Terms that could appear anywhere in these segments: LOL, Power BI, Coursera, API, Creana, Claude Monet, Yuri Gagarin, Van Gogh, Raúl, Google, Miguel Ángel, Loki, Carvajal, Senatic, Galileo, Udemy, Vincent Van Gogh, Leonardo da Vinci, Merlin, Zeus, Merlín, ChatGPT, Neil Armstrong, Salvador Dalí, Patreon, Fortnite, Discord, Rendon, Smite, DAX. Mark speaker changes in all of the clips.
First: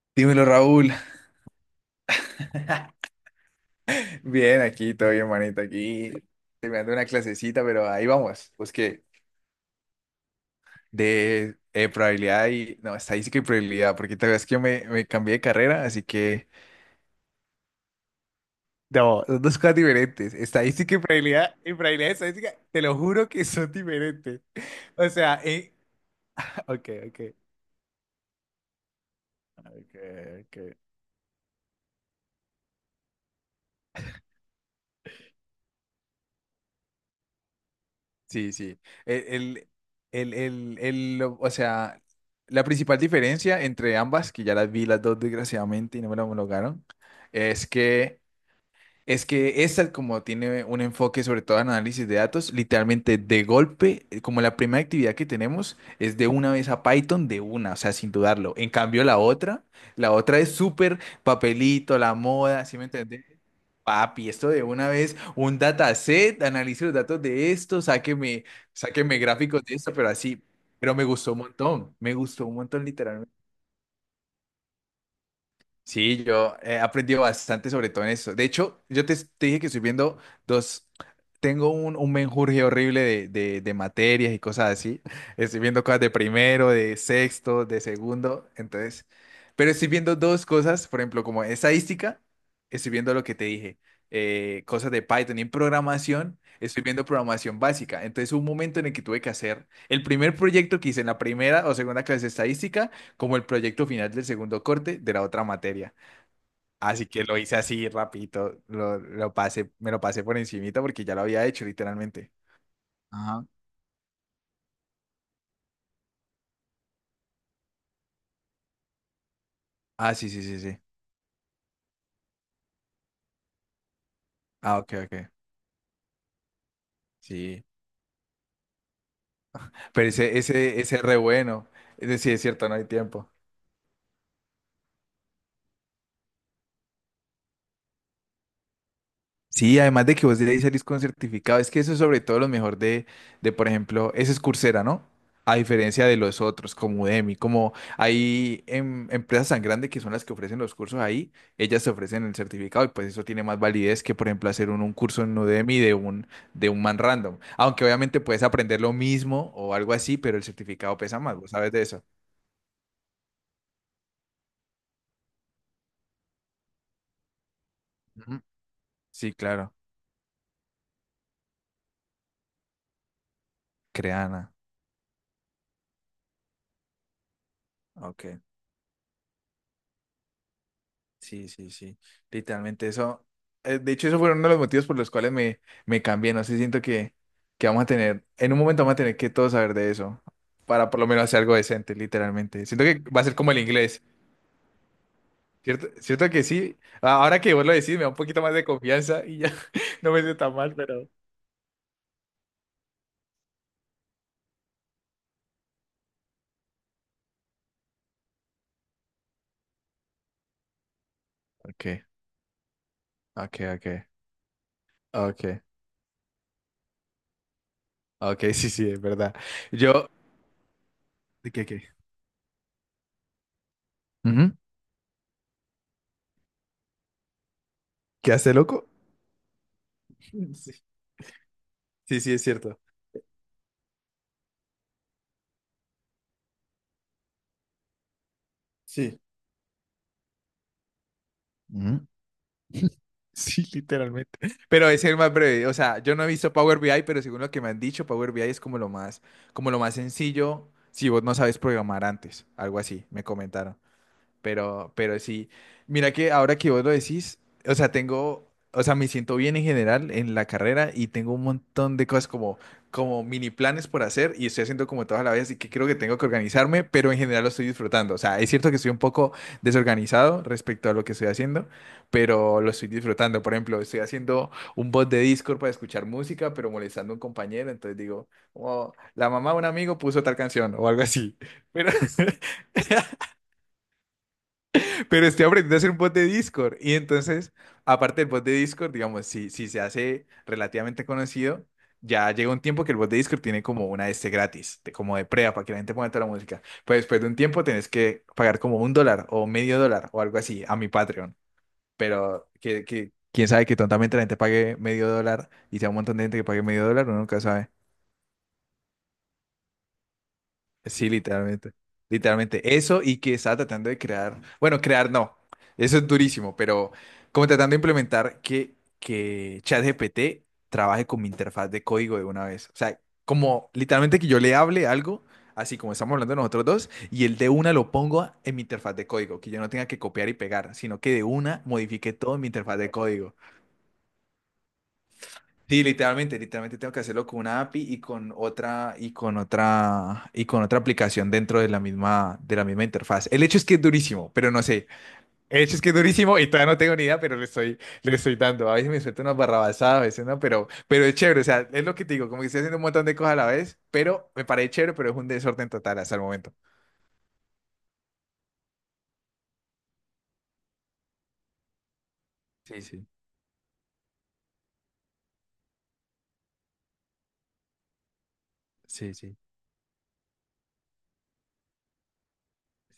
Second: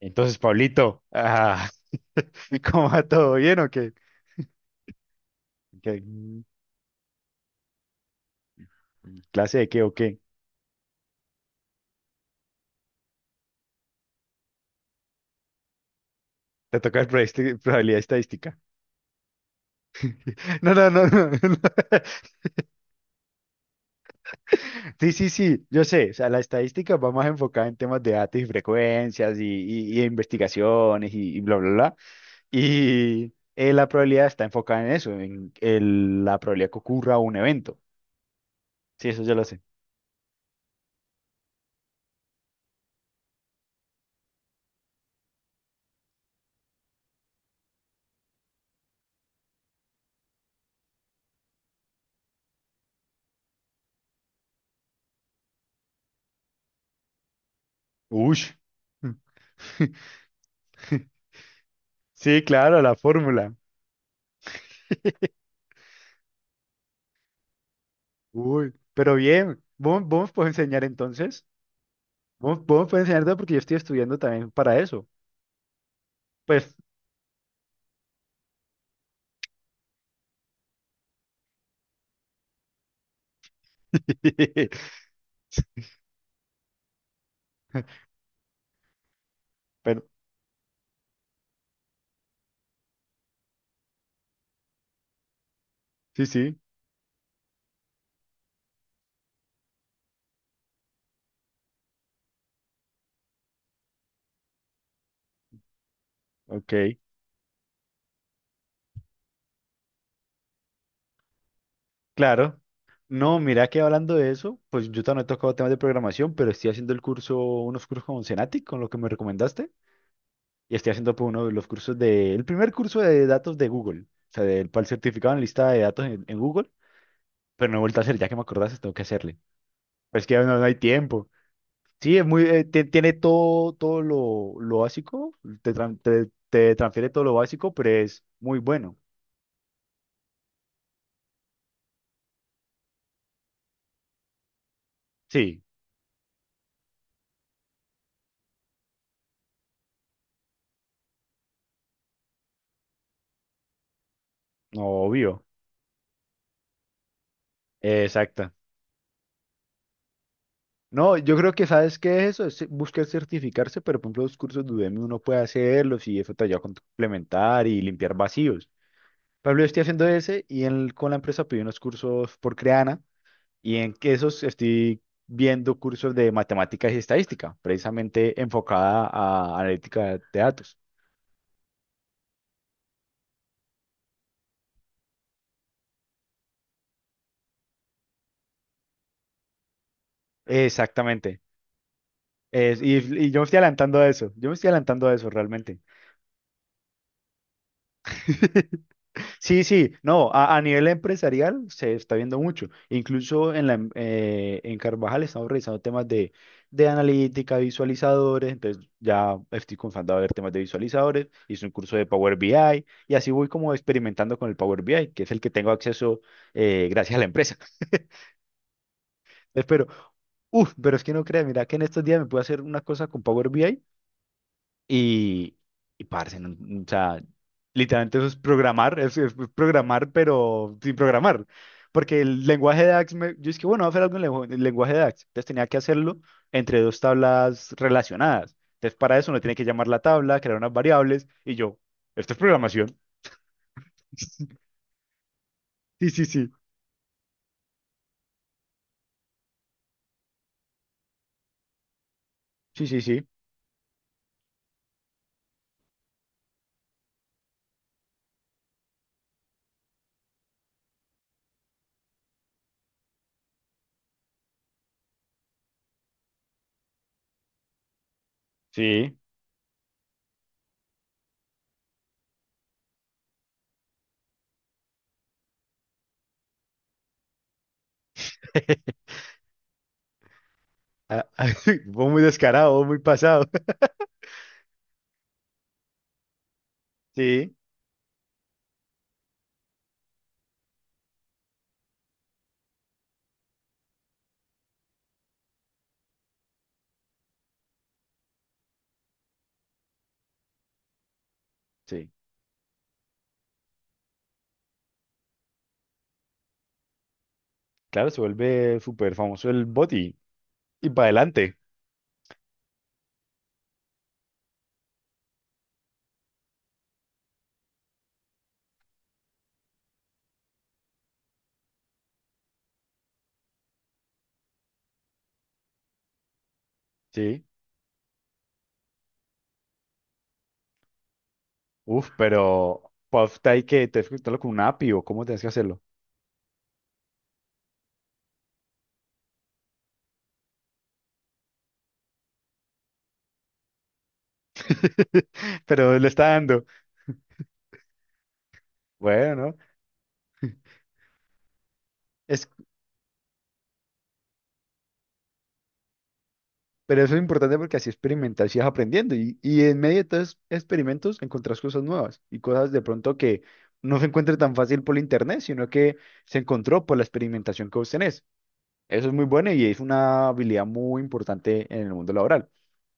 Speaker 1: Entonces,
Speaker 2: Dímelo, Raúl.
Speaker 1: Pablito, ¿cómo va todo bien o qué?
Speaker 2: Bien, aquí, todo bien, manito,
Speaker 1: ¿Qué-
Speaker 2: aquí terminando una clasecita, pero ahí vamos. Pues que
Speaker 1: ¿Clase de qué o qué?
Speaker 2: de probabilidad y, no, estadística y probabilidad, porque te ves que me cambié de carrera, así que,
Speaker 1: Te toca el probabilidad estadística.
Speaker 2: no, son dos cosas diferentes.
Speaker 1: No, no,
Speaker 2: Estadística y
Speaker 1: no, no,
Speaker 2: probabilidad, y
Speaker 1: no.
Speaker 2: probabilidad y estadística, te lo juro que son diferentes. O
Speaker 1: Sí, sí,
Speaker 2: sea,
Speaker 1: sí, yo sé. O sea, la
Speaker 2: ok,
Speaker 1: estadística va
Speaker 2: ok,
Speaker 1: más enfocada en temas de datos y frecuencias y,
Speaker 2: ok,
Speaker 1: y- y
Speaker 2: ok.
Speaker 1: investigaciones y bla, bla, bla. Y la probabilidad está enfocada en eso, en la probabilidad que ocurra un evento.
Speaker 2: Sí, sí.
Speaker 1: Sí, eso
Speaker 2: El,
Speaker 1: yo lo sé.
Speaker 2: el, el, el, o sea, la principal diferencia entre ambas, que ya las vi las dos desgraciadamente y no me la homologaron, es que es que esta como tiene un enfoque sobre todo en análisis de datos, literalmente de golpe, como la primera actividad que tenemos es de una vez a Python, de una, o sea, sin
Speaker 1: Ush.
Speaker 2: dudarlo. En cambio la otra es súper papelito, la
Speaker 1: Sí,
Speaker 2: moda, ¿sí
Speaker 1: claro,
Speaker 2: me
Speaker 1: la
Speaker 2: entendés?
Speaker 1: fórmula.
Speaker 2: Papi, esto de una vez, un dataset, analice los datos de esto, sáqueme,
Speaker 1: Uy, pero
Speaker 2: sáqueme
Speaker 1: bien,
Speaker 2: gráficos de esto,
Speaker 1: vos,
Speaker 2: pero
Speaker 1: vos me
Speaker 2: así,
Speaker 1: puedes enseñar
Speaker 2: pero me gustó un
Speaker 1: entonces.
Speaker 2: montón, me gustó un
Speaker 1: Vos
Speaker 2: montón.
Speaker 1: me puedes enseñar todo porque yo estoy estudiando también para eso.
Speaker 2: Sí, yo
Speaker 1: Pues,
Speaker 2: he aprendido bastante sobre todo en eso. De hecho, yo te dije que estoy viendo dos, tengo un menjurje horrible de materias y cosas así. Estoy viendo cosas de primero, de sexto, de segundo, entonces, pero estoy
Speaker 1: pero
Speaker 2: viendo dos cosas, por ejemplo, como estadística, estoy viendo lo que te dije, cosas de Python y en
Speaker 1: sí,
Speaker 2: programación,
Speaker 1: sí,
Speaker 2: estoy viendo programación básica. Entonces, hubo un momento en el que tuve que hacer el primer proyecto que hice en la primera o segunda clase de estadística como el proyecto final del segundo corte de la otra materia.
Speaker 1: ok,
Speaker 2: Así que lo hice así rapidito, lo pasé, me lo pasé por encimita porque ya lo había hecho literalmente.
Speaker 1: claro. No,
Speaker 2: Ajá.
Speaker 1: mira que hablando de eso, pues yo también he tocado temas de programación, pero estoy haciendo el curso, unos cursos con Senatic, con lo que me recomendaste,
Speaker 2: Ah, sí, sí, sí,
Speaker 1: y
Speaker 2: sí.
Speaker 1: estoy haciendo pues, uno de los cursos de, el primer curso de datos de Google, o sea, del,
Speaker 2: Ah,
Speaker 1: para el
Speaker 2: ok, ok.
Speaker 1: certificado en lista de datos en Google,
Speaker 2: Sí.
Speaker 1: pero no he vuelto a hacer, ya que me acordaste, tengo que hacerle.
Speaker 2: Pero
Speaker 1: Pues es que ya no, no hay
Speaker 2: ese es re
Speaker 1: tiempo.
Speaker 2: bueno. Es
Speaker 1: Sí, es
Speaker 2: decir, es
Speaker 1: muy,
Speaker 2: cierto, no hay
Speaker 1: tiene
Speaker 2: tiempo.
Speaker 1: todo, todo lo básico, te, transfiere todo lo básico, pero es muy bueno.
Speaker 2: Sí, además de que vos de ahí salís con certificado, es que eso es sobre todo lo mejor de, por ejemplo, ese es Coursera, ¿no? A
Speaker 1: Sí,
Speaker 2: diferencia de los otros, como Udemy, como hay empresas tan grandes que son las que ofrecen los cursos ahí, ellas te ofrecen el certificado y pues eso tiene más validez que, por ejemplo, hacer un curso en
Speaker 1: obvio.
Speaker 2: Udemy de un man random. Aunque obviamente puedes
Speaker 1: Exacta.
Speaker 2: aprender lo mismo o algo así, pero el certificado
Speaker 1: No,
Speaker 2: pesa
Speaker 1: yo
Speaker 2: más, vos
Speaker 1: creo que
Speaker 2: sabes de
Speaker 1: sabes
Speaker 2: eso.
Speaker 1: qué es eso, es buscar certificarse, pero por ejemplo los cursos de Udemy uno puede hacerlos y eso te ayuda a complementar y limpiar
Speaker 2: Ujú.
Speaker 1: vacíos.
Speaker 2: Sí,
Speaker 1: Por ejemplo, yo
Speaker 2: claro.
Speaker 1: estoy haciendo ese y con la empresa pedí unos cursos por Creana y en que esos
Speaker 2: Creana.
Speaker 1: estoy viendo cursos de matemáticas y estadística, precisamente
Speaker 2: Ok.
Speaker 1: enfocada a analítica de datos.
Speaker 2: Sí, sí, sí. Literalmente eso. De hecho, eso fue uno de los motivos por los cuales me cambié. No sé, siento que vamos a tener, en un momento vamos a tener que todos saber de eso. Para por lo menos
Speaker 1: Exactamente.
Speaker 2: hacer algo decente, literalmente.
Speaker 1: Es-
Speaker 2: Siento
Speaker 1: y,
Speaker 2: que va a
Speaker 1: y
Speaker 2: ser
Speaker 1: yo me
Speaker 2: como
Speaker 1: estoy
Speaker 2: el
Speaker 1: adelantando
Speaker 2: inglés.
Speaker 1: a eso, yo me estoy adelantando a eso realmente.
Speaker 2: ¿Cierto? Cierto que sí. A- Ahora que vos lo decís, me da un poquito más de confianza y ya
Speaker 1: Sí, sí,
Speaker 2: no me
Speaker 1: no,
Speaker 2: siento tan
Speaker 1: a
Speaker 2: mal,
Speaker 1: nivel
Speaker 2: pero.
Speaker 1: empresarial se está viendo mucho. Incluso en Carvajal estamos revisando temas de analítica, visualizadores, entonces ya estoy comenzando a ver temas de visualizadores, hice un
Speaker 2: Ok,
Speaker 1: curso de Power BI y así voy
Speaker 2: ok,
Speaker 1: como
Speaker 2: ok.
Speaker 1: experimentando con el Power BI, que es el que
Speaker 2: Ok.
Speaker 1: tengo acceso gracias a la empresa.
Speaker 2: Ok, sí, sí, es verdad.
Speaker 1: Espero.
Speaker 2: Yo.
Speaker 1: Uf, pero es que no creas,
Speaker 2: ¿De
Speaker 1: mira
Speaker 2: qué,
Speaker 1: que en
Speaker 2: qué?
Speaker 1: estos días me pude hacer una cosa con Power BI.
Speaker 2: Ujú.
Speaker 1: Y, y parce, no- no, o sea, literalmente eso es
Speaker 2: ¿Quedaste loco?
Speaker 1: programar, es programar,
Speaker 2: Sí,
Speaker 1: pero sin programar. Porque
Speaker 2: sí, sí, es
Speaker 1: el
Speaker 2: cierto.
Speaker 1: lenguaje de DAX, yo es que, bueno, voy a hacer algo en en lenguaje de DAX. Entonces tenía que hacerlo entre dos tablas relacionadas. Entonces para
Speaker 2: Sí.
Speaker 1: eso uno tiene que llamar la tabla, crear unas variables, y yo,
Speaker 2: Ujú.
Speaker 1: esto es programación.
Speaker 2: Sí, literalmente. Pero es el más breve. O sea,
Speaker 1: Sí,
Speaker 2: yo
Speaker 1: sí,
Speaker 2: no he
Speaker 1: sí.
Speaker 2: visto Power BI, pero según lo que me han dicho, Power BI es como lo más sencillo si vos no sabes programar antes. Algo
Speaker 1: Sí, sí,
Speaker 2: así,
Speaker 1: sí.
Speaker 2: me comentaron. Pero sí, mira que ahora que vos lo decís, o sea, tengo, o sea, me siento bien en general en la carrera y tengo un montón de cosas como, como mini planes por hacer y estoy haciendo como todas a la vez, así que creo que tengo que organizarme, pero en general lo estoy disfrutando. O sea, es cierto que estoy un
Speaker 1: Sí.
Speaker 2: poco desorganizado respecto a lo que estoy haciendo, pero lo estoy disfrutando. Por ejemplo, estoy haciendo un bot de Discord para escuchar música, pero molestando a un compañero, entonces digo, "Oh, la mamá de un amigo puso tal canción o algo
Speaker 1: Ah,
Speaker 2: así". Pero,
Speaker 1: Vos muy descarado, vos muy pasado.
Speaker 2: pero estoy aprendiendo a hacer un bot de Discord. Y entonces,
Speaker 1: Sí,
Speaker 2: aparte del bot de Discord, digamos, si se hace relativamente conocido, ya llega un tiempo que el bot de Discord tiene como una de este gratis, de- como de prueba, para que la gente ponga toda la música. Pero después de un tiempo tenés que pagar como un dólar o medio dólar o algo así a mi Patreon.
Speaker 1: sí.
Speaker 2: Pero que quién sabe que tontamente la gente pague medio dólar y sea un montón de gente que pague medio dólar, uno nunca sabe.
Speaker 1: Claro, se vuelve súper famoso el boti. Y para
Speaker 2: Sí,
Speaker 1: adelante.
Speaker 2: literalmente. Literalmente eso y que estaba tratando de crear, bueno, crear no, eso es durísimo, pero como tratando de implementar que ChatGPT trabaje con mi interfaz de código de una vez. O sea, como literalmente que yo le hable algo, así como estamos hablando nosotros dos, y el
Speaker 1: Sí.
Speaker 2: de una lo pongo en mi interfaz de código, que yo no tenga que copiar y pegar, sino que de una
Speaker 1: Uf,
Speaker 2: modifique todo en mi interfaz
Speaker 1: pero
Speaker 2: de código.
Speaker 1: puff, ¿hay que te escribirlo con un API o cómo tienes que hacerlo?
Speaker 2: Sí, literalmente, literalmente tengo que hacerlo con una API y con otra y con otra y con otra aplicación dentro de la misma interfaz. El hecho es que es durísimo, pero no sé. El hecho es que es
Speaker 1: Pero le está
Speaker 2: durísimo y
Speaker 1: dando.
Speaker 2: todavía no tengo ni idea, pero le estoy dando. A veces me suelto unas
Speaker 1: Bueno,
Speaker 2: barrabasadas, a veces no, pero es chévere, o sea, es lo que te digo, como que
Speaker 1: es,
Speaker 2: estoy haciendo un montón de cosas a la vez, pero me parece chévere, pero es un desorden total hasta el momento.
Speaker 1: pero eso es importante porque así experimentas y vas aprendiendo. Y en medio de todos esos experimentos encontrás cosas nuevas y cosas
Speaker 2: Sí,
Speaker 1: de
Speaker 2: sí,
Speaker 1: pronto que no se encuentra tan fácil por internet, sino que se encontró por la experimentación que vos tenés. Eso es
Speaker 2: sí,
Speaker 1: muy
Speaker 2: sí.
Speaker 1: bueno y es una habilidad muy importante en el mundo laboral.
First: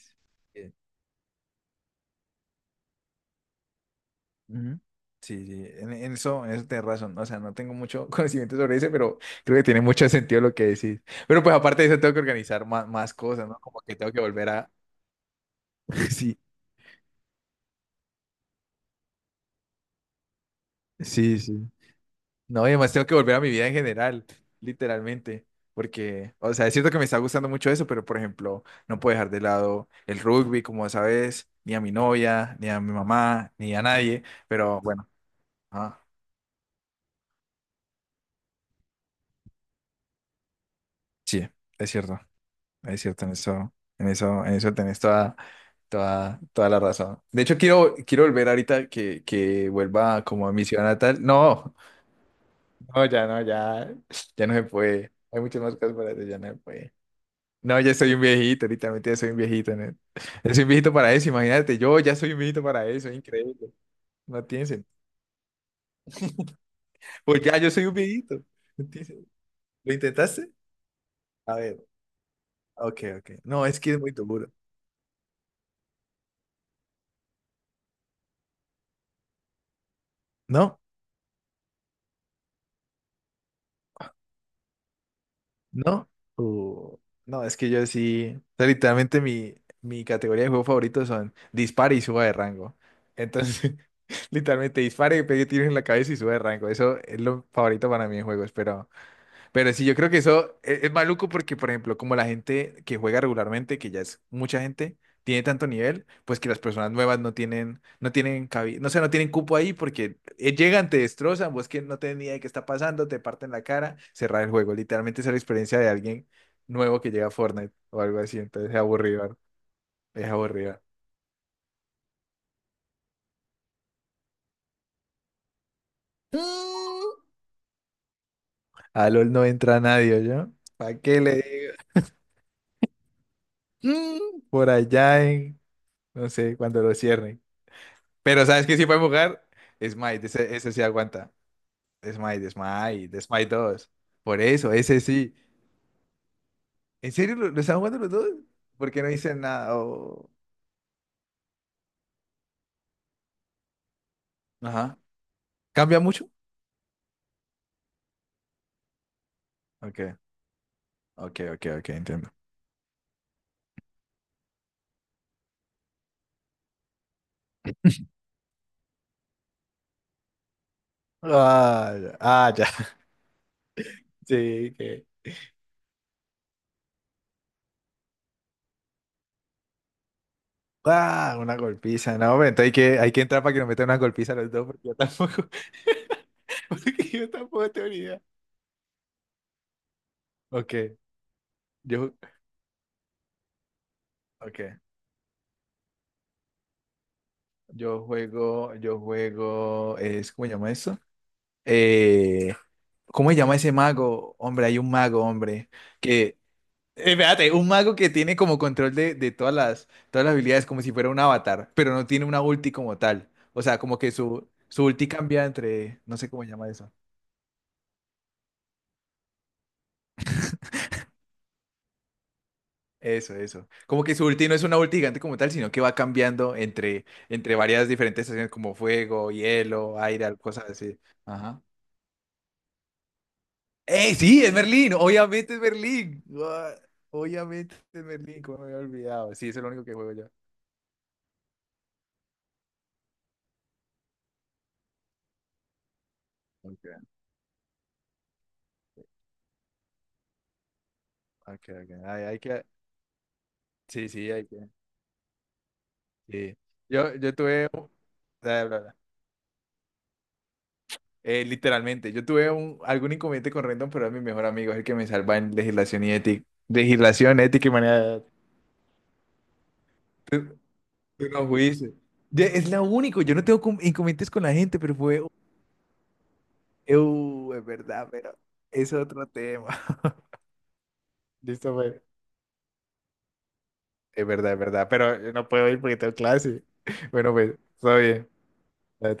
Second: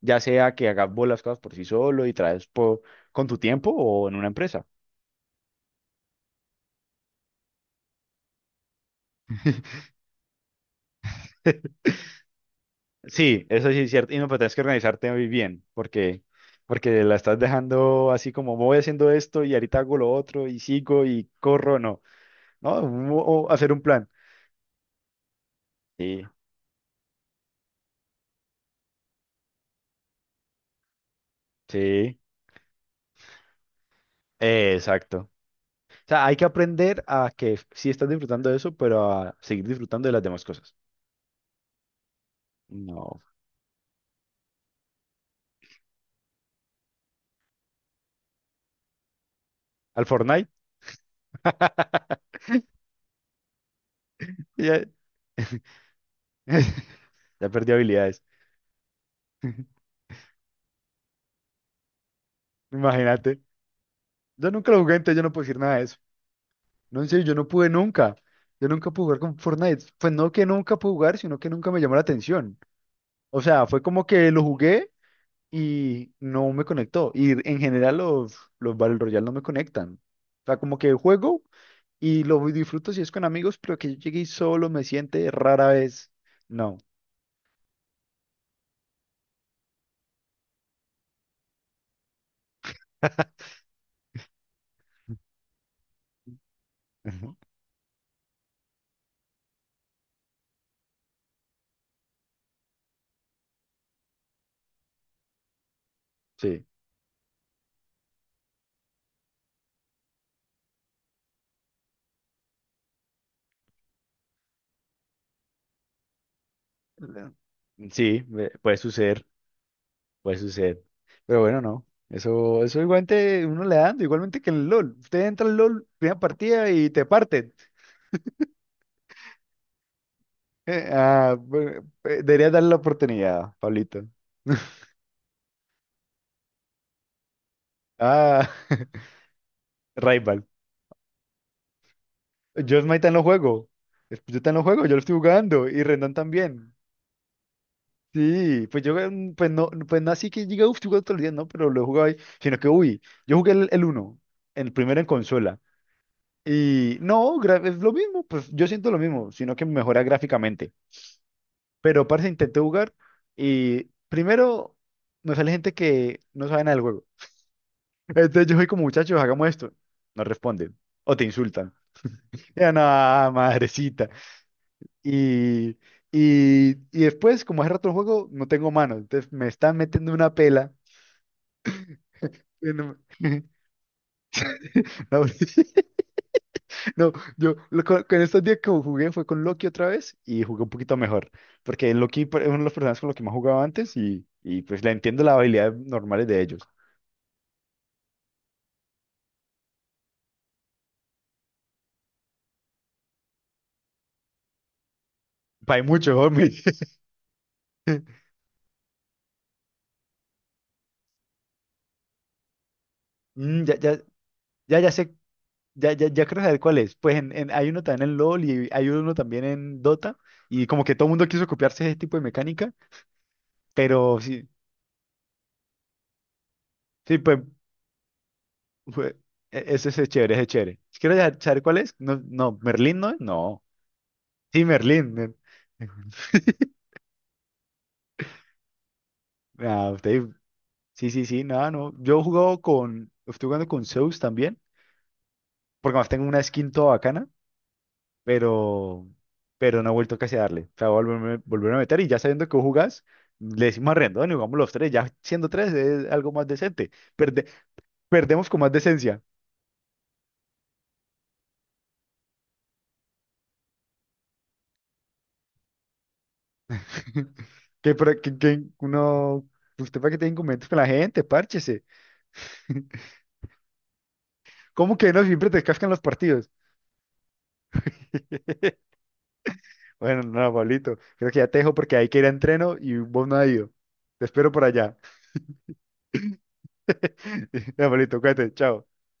Speaker 1: Ya sea que hagas vos las cosas por sí solo y traes con tu tiempo o en una empresa.
Speaker 2: Ujú. Sí, sí, en eso tenés razón. O sea, no tengo mucho conocimiento sobre eso, pero creo que tiene mucho sentido lo que decís. Pero pues aparte de eso tengo que organizar más, más
Speaker 1: Sí,
Speaker 2: cosas, ¿no?
Speaker 1: eso sí
Speaker 2: Como
Speaker 1: es
Speaker 2: que
Speaker 1: cierto.
Speaker 2: tengo
Speaker 1: Y
Speaker 2: que
Speaker 1: no, pero
Speaker 2: volver
Speaker 1: tienes que
Speaker 2: a...
Speaker 1: organizarte muy bien, porque,
Speaker 2: Sí,
Speaker 1: porque la estás dejando así como voy haciendo esto y ahorita hago lo otro y sigo y
Speaker 2: sí, sí.
Speaker 1: corro, no.
Speaker 2: No, y
Speaker 1: No,
Speaker 2: además tengo que volver a mi
Speaker 1: o
Speaker 2: vida
Speaker 1: hacer
Speaker 2: en
Speaker 1: un plan.
Speaker 2: general, literalmente.
Speaker 1: Sí,
Speaker 2: Porque, o sea, es cierto que me está gustando mucho eso, pero por ejemplo, no puedo dejar de lado el rugby, como sabes, ni a mi
Speaker 1: sí,
Speaker 2: novia, ni a mi mamá, ni a nadie. Pero bueno,
Speaker 1: exacto.
Speaker 2: ah,
Speaker 1: O sea, hay que aprender a que sí estás disfrutando de eso, pero a seguir disfrutando de las demás cosas.
Speaker 2: sí, es cierto. Es
Speaker 1: No.
Speaker 2: cierto, en eso, en eso, en eso tenés toda, toda, toda la razón. De hecho, quiero, quiero volver ahorita que
Speaker 1: Al
Speaker 2: vuelva
Speaker 1: Fortnite,
Speaker 2: como a mi ciudad natal. No, no, ya no, ya, ya no se
Speaker 1: ya,
Speaker 2: puede. Hay muchas más cosas para hacer, ya no se puede.
Speaker 1: ya perdí
Speaker 2: No, ya soy un
Speaker 1: habilidades.
Speaker 2: viejito, literalmente ya soy un viejito. ¿No? Ya soy un viejito para eso, imagínate, yo ya soy un viejito para eso, es
Speaker 1: Imagínate.
Speaker 2: increíble. No
Speaker 1: Yo
Speaker 2: tiene
Speaker 1: nunca lo jugué,
Speaker 2: sentido.
Speaker 1: entonces yo no puedo decir nada de eso. No, en serio, yo
Speaker 2: Pues
Speaker 1: no
Speaker 2: ya
Speaker 1: pude
Speaker 2: yo soy un
Speaker 1: nunca.
Speaker 2: viejito.
Speaker 1: Yo
Speaker 2: No
Speaker 1: nunca pude
Speaker 2: tiene
Speaker 1: jugar
Speaker 2: sentido.
Speaker 1: con Fortnite.
Speaker 2: ¿Lo
Speaker 1: Pues no que
Speaker 2: intentaste?
Speaker 1: nunca pude jugar, sino que
Speaker 2: A
Speaker 1: nunca me
Speaker 2: ver,
Speaker 1: llamó la atención.
Speaker 2: ok, ok.
Speaker 1: O
Speaker 2: No,
Speaker 1: sea,
Speaker 2: es
Speaker 1: fue
Speaker 2: que es
Speaker 1: como
Speaker 2: muy
Speaker 1: que lo
Speaker 2: duro.
Speaker 1: jugué y no me conectó. Y en general los Battle Royale no me conectan. O sea, como
Speaker 2: ¿No?
Speaker 1: que juego y lo disfruto si es con amigos, pero que yo llegue y solo me siente rara vez.
Speaker 2: ¿No?
Speaker 1: No.
Speaker 2: Uh, no, es que yo sí. O sea, literalmente mi, mi categoría de juego favorito son dispare y suba de rango. Entonces, literalmente dispare, pegue tiros en la cabeza y suba de rango. Eso es lo favorito para mí en juegos. Pero sí, yo creo que eso es maluco porque, por ejemplo, como la gente que juega regularmente, que ya es mucha gente, tiene tanto nivel, pues que las
Speaker 1: Sí.
Speaker 2: personas nuevas no tienen, no tienen cabida, no sé, no tienen cupo ahí porque llegan, te destrozan, vos que no tenés ni idea de qué está pasando, te parten la cara, cerrar el juego. Literalmente esa es la experiencia de alguien nuevo que llega a Fortnite o algo
Speaker 1: Sí,
Speaker 2: así, entonces
Speaker 1: puede
Speaker 2: es
Speaker 1: suceder.
Speaker 2: aburrido, ¿no? Es
Speaker 1: Puede
Speaker 2: aburrido.
Speaker 1: suceder. Pero bueno, no. Eso igualmente uno le da dando, igualmente que en el LOL. Usted entra al LOL, primera partida y te
Speaker 2: Mm,
Speaker 1: parten.
Speaker 2: a LOL no entra nadie, ¿yo? ¿Para qué le digo?
Speaker 1: Debería darle la oportunidad, Pablito.
Speaker 2: Mm, por allá en, no sé, cuando lo cierren. Pero
Speaker 1: Ah,
Speaker 2: ¿sabes qué sí puede jugar? Smite,
Speaker 1: Rival.
Speaker 2: ese sí aguanta. Smite,
Speaker 1: Yo Smite
Speaker 2: Smite,
Speaker 1: no
Speaker 2: Smite
Speaker 1: juego.
Speaker 2: dos. Por
Speaker 1: Yo tan no
Speaker 2: eso,
Speaker 1: juego, yo lo
Speaker 2: ese
Speaker 1: estoy
Speaker 2: sí.
Speaker 1: jugando. Y Rendón también.
Speaker 2: ¿En serio lo están jugando los dos?
Speaker 1: Sí, pues
Speaker 2: ¿Por
Speaker 1: yo
Speaker 2: qué no dicen nada?
Speaker 1: pues no así
Speaker 2: O-
Speaker 1: que diga, uff, estoy jugando todo el día, no, pero lo he jugado ahí. Sino que, uy, yo jugué el, uno el primero
Speaker 2: Ajá.
Speaker 1: en consola.
Speaker 2: ¿Cambia mucho?
Speaker 1: Y no, es lo mismo, pues yo siento lo mismo, sino que
Speaker 2: Ok,
Speaker 1: mejora gráficamente.
Speaker 2: ok, ok, ok,
Speaker 1: Pero parece
Speaker 2: entiendo.
Speaker 1: intenté jugar y primero me sale gente que no sabe nada del juego. Entonces yo soy como muchachos, hagamos esto. No responden o te insultan.
Speaker 2: Ah, ya. Ah, ya.
Speaker 1: Ya no, madrecita.
Speaker 2: Sí, que.
Speaker 1: Y, y después, como hace rato el juego, no tengo manos. Entonces me están metiendo una pela.
Speaker 2: Ah, una golpiza. No, hombre, entonces hay que entrar para que nos metan una golpiza a los dos, porque yo
Speaker 1: No,
Speaker 2: tampoco. Porque
Speaker 1: No,
Speaker 2: yo
Speaker 1: yo
Speaker 2: tampoco
Speaker 1: lo-
Speaker 2: tengo ni
Speaker 1: con, con
Speaker 2: idea.
Speaker 1: estos días que jugué fue con Loki otra vez y jugué un
Speaker 2: Ok,
Speaker 1: poquito mejor, porque
Speaker 2: yo,
Speaker 1: Loki es uno de los personajes con los que más jugaba antes y
Speaker 2: okay.
Speaker 1: pues le entiendo las habilidades normales de ellos.
Speaker 2: Yo juego, es, ¿cómo se llama eso? eh, ¿Cómo se llama ese mago? Hombre, hay un mago, hombre,
Speaker 1: Hay mucho,
Speaker 2: que,
Speaker 1: hombre.
Speaker 2: espérate, un mago que tiene como control de todas las habilidades, como si fuera un avatar, pero no tiene una ulti como tal. O
Speaker 1: Mm, ya,
Speaker 2: sea, como
Speaker 1: ya,
Speaker 2: que su,
Speaker 1: ya,
Speaker 2: su
Speaker 1: ya
Speaker 2: ulti
Speaker 1: sé,
Speaker 2: cambia
Speaker 1: ya,
Speaker 2: entre,
Speaker 1: ya,
Speaker 2: no
Speaker 1: ya
Speaker 2: sé
Speaker 1: creo
Speaker 2: cómo se
Speaker 1: saber
Speaker 2: llama
Speaker 1: cuál
Speaker 2: eso.
Speaker 1: es. Pues hay uno también en LOL y hay uno también en Dota y como que todo el mundo quiso copiarse ese tipo de mecánica,
Speaker 2: Eso, eso. Como que
Speaker 1: pero
Speaker 2: su
Speaker 1: sí,
Speaker 2: ulti no es una ulti gigante como tal, sino que va cambiando entre,
Speaker 1: sí, pues
Speaker 2: entre varias diferentes estaciones como
Speaker 1: fue-
Speaker 2: fuego,
Speaker 1: e- ese
Speaker 2: hielo,
Speaker 1: ese es chévere,
Speaker 2: aire,
Speaker 1: ese es
Speaker 2: cosas
Speaker 1: chévere.
Speaker 2: así.
Speaker 1: Quiero ya saber
Speaker 2: Ajá.
Speaker 1: cuál es. No, no, ¿Merlín no es? No.
Speaker 2: ¡Eh, sí, es
Speaker 1: Sí,
Speaker 2: Merlín!
Speaker 1: Merlín.
Speaker 2: Obviamente es Merlín. Gua- obviamente es Merlín, como me había olvidado. Sí, es el único
Speaker 1: Ah,
Speaker 2: que juego yo.
Speaker 1: sí, sí, sí, nada, no. Yo he jugado con, estoy jugando con Zeus también, porque además tengo una skin
Speaker 2: Ok,
Speaker 1: toda bacana, pero, pero no he vuelto casi a darle. O sea, voy a volverme,
Speaker 2: ok,
Speaker 1: volverme a
Speaker 2: ok.
Speaker 1: meter y ya
Speaker 2: Ay, hay
Speaker 1: sabiendo que vos
Speaker 2: que...
Speaker 1: jugás, le decimos a
Speaker 2: Sí, sí,
Speaker 1: Rendón y
Speaker 2: hay
Speaker 1: jugamos
Speaker 2: que...
Speaker 1: los tres, ya siendo tres es algo más
Speaker 2: Sí.
Speaker 1: decente.
Speaker 2: Yo
Speaker 1: Perde-
Speaker 2: tuve... un-
Speaker 1: Perdemos con
Speaker 2: bla,
Speaker 1: más
Speaker 2: bla, bla.
Speaker 1: decencia.
Speaker 2: Literalmente, yo tuve un, algún inconveniente con Rendon, pero es mi mejor amigo, es el que me salva en legislación y ética. Legislación, ética y
Speaker 1: Que,
Speaker 2: manera
Speaker 1: pro-
Speaker 2: de...
Speaker 1: que, que uno, usted para que tenga inconvenientes con la gente,
Speaker 2: Tú no
Speaker 1: párchese.
Speaker 2: fuiste. De los juicios. Ya, es lo único, yo no tengo inconvenientes con la gente, pero
Speaker 1: ¿Cómo que
Speaker 2: fue...
Speaker 1: no siempre te cascan los partidos?
Speaker 2: Es verdad, pero es otro tema.
Speaker 1: Bueno, no, Pablito, creo que ya te dejo
Speaker 2: Listo,
Speaker 1: porque
Speaker 2: pues.
Speaker 1: hay que ir a entreno y vos no has ido. Te espero
Speaker 2: Es
Speaker 1: por
Speaker 2: verdad,
Speaker 1: allá.
Speaker 2: pero no puedo ir porque tengo clase. Bueno, pues,
Speaker 1: Ya,
Speaker 2: todo
Speaker 1: Pablito,
Speaker 2: bien,
Speaker 1: cuídate, chao.
Speaker 2: todo bien.